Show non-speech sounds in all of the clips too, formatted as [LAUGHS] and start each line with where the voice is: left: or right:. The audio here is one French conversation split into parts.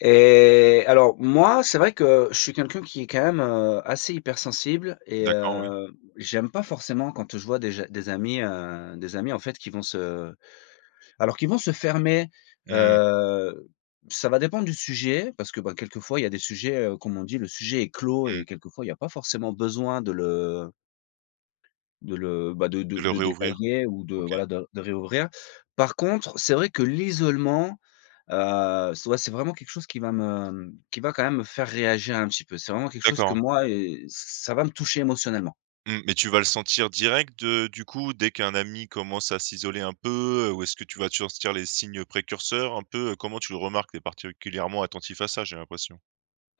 left: Et alors moi, c'est vrai que je suis quelqu'un qui est quand même, heu, assez hypersensible et
right: D'accord, oui.
left: heu, j'aime pas forcément quand je vois des ja des amis, heu, des amis en fait qui vont se alors qui vont se fermer,
right: Mmh.
left: heu, ça va dépendre du sujet parce que, bah, quelquefois il y a des sujets, heu, comme on dit: «le sujet est clos»
right: Mmh.
left: et quelquefois, il y a pas forcément besoin de le de le, bah, de de
right: Le
left: de
right: réouvrir?
left: détailler ou de
right: OK.
left: voilà de de réouvrir. Par contre c'est vrai que l'isolement, heu, c'est ouais c'est vraiment quelque chose qui va me, mmh, qui va quand même me faire réagir un petit peu. C'est vraiment quelque chose que
right: D'accord.
left: moi, eh ç ça va me toucher émotionnellement.
right: Mmh. Mais tu vas le sentir direct de du coup dès qu'un ami commence à s'isoler un peu, heu, ou est-ce que tu vas te sentir les signes précurseurs un peu? Comment tu le remarques? Tu es particulièrement attentif à ça j'ai l'impression.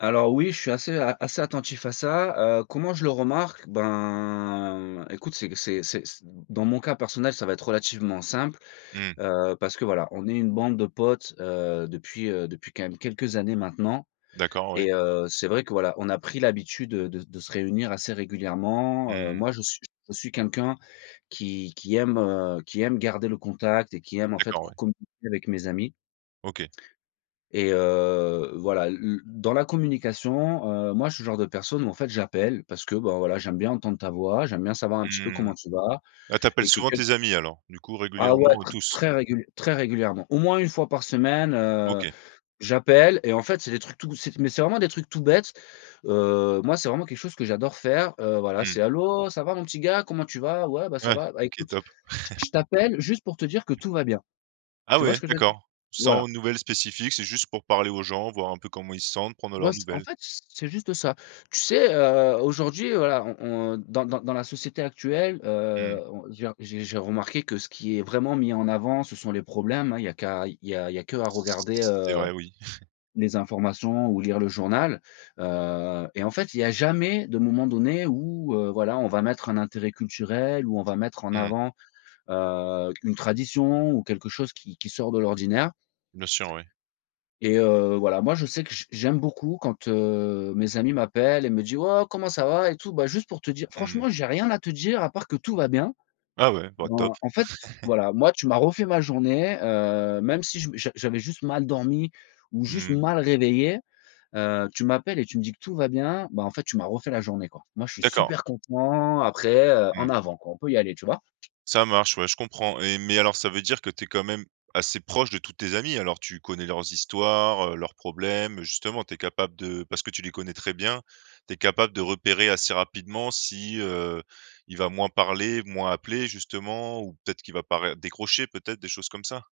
left: Alors oui, je suis assez a assez attentif à ça, heu. Comment je le remarque? Ben, écoute, c'est q c'est c'est c dans mon cas personnel, ça va être relativement simple,
right: Mmh.
left: heu, parce que voilà. On est une bande de potes, heu, depuis, heu, depuis quand même quelques années maintenant
right: D'accord, ouais.
left: et heu, c'est vrai que voilà, on a pris l'habitude de de se réunir assez régulièrement, heu.
right: Mmh.
left: Moi je suis je suis quelqu'un qui qui aime, heu, qui aime garder le contact et qui aime en fait
right: D'accord,
left: co
right: ouais.
left: communiquer avec mes amis.
right: OK.
left: Et heu, voilà l l dans la communication, heu, moi je suis le genre de personne où en fait j'appelle parce que, ben, voilà, j'aime bien entendre ta voix, j'aime bien savoir un petit peu
right: Mmh.
left: comment tu vas
right: Ah, tu appelles
left: et que
right: souvent
left: quel
right: tes amis alors? Du coup
left: Ah ouais
right: régulièrement, heu,
left: tr
right: tous?
left: très réguliè très régulièrement, au moins 1 fois par semaine, heu,
right: OK.
left: j'appelle et en fait c'est des trucs tout, c'est mais c'est vraiment des trucs tout bêtes, heu. Moi c'est vraiment quelque chose que j'adore faire, heu, voilà
right: Mmh.
left: c'est: «Allô, ça va mon petit gars, comment tu vas? Ouais, bah, ça
right: Ouais,
left: va, bah,
right: OK.
left: écoute
right: Top!
left: j je
right: [LAUGHS]
left: t'appelle juste pour te dire que tout va bien».
right: Ah
left: Tu vois
right: ouais?
left: ce que je veux dire?
right: D'accord, sans
left: Voilà.
right: nouvelles spécifiques, c'est juste pour parler aux gens, voir un peu comment ils se sentent, prendre de
left: Moi
right: leurs
left: c en
right: nouvelles?
left: fait c c'est juste ça. Tu sais, heu, aujourd'hui voilà on on dans dans dans la société actuelle,
right: Mmh.
left: heu, on il y a j'ai j'ai remarqué que ce qui est vraiment mis en avant, ce sont les problèmes, hein, il y a qu'à il y a il y a qu'à regarder,
right: C'est
left: heu,
right: vrai, oui. [CHUCKLES]
left: les informations ou lire le journal, heu, et en fait, il y a jamais de moment donné où, heu, voilà on va mettre un intérêt culturel, où on va mettre en
right: Mmh.
left: avant, heu, une tradition, ou quelque chose qui qui sort de l'ordinaire.
right: Bien sûr, oui.
left: Et heu, voilà moi je sais que j j'aime beaucoup quand, heu, mes amis m'appellent et me dit: «Waouh comment ça va et tout? Bah, juste pour te dire
right: Mmh.
left: franchement j'ai rien à te dire à part que tout va bien».
right: Ah ouais? Bah, top.
left: Ben, en fait
right: [LAUGHS]
left: voilà, moi tu m'as refait ma journée, heu, même si je m j'a j'avais juste mal dormi ou juste
right: Mmh.
left: mal réveillé, heu, tu m'appelles et tu me dis que tout va bien, ben en fait tu m'as refait la journée quoi. Moi je suis
right: D'accord.
left: super content après, heu, en
right: Mmh.
left: avant quoi on peut y aller. Tu vois?
right: Ça marche ouais, je comprends et mais alors ça veut dire que tu es quand même assez proche de tous tes amis, alors? Tu connais leurs histoires, heu, leurs problèmes, justement tu es capable de parce que tu les connais très bien, tu es capable de repérer assez rapidement si, heu, il va moins parler, moins appeler justement, ou peut-être qu'il va pas ré décrocher peut-être, des choses comme ça?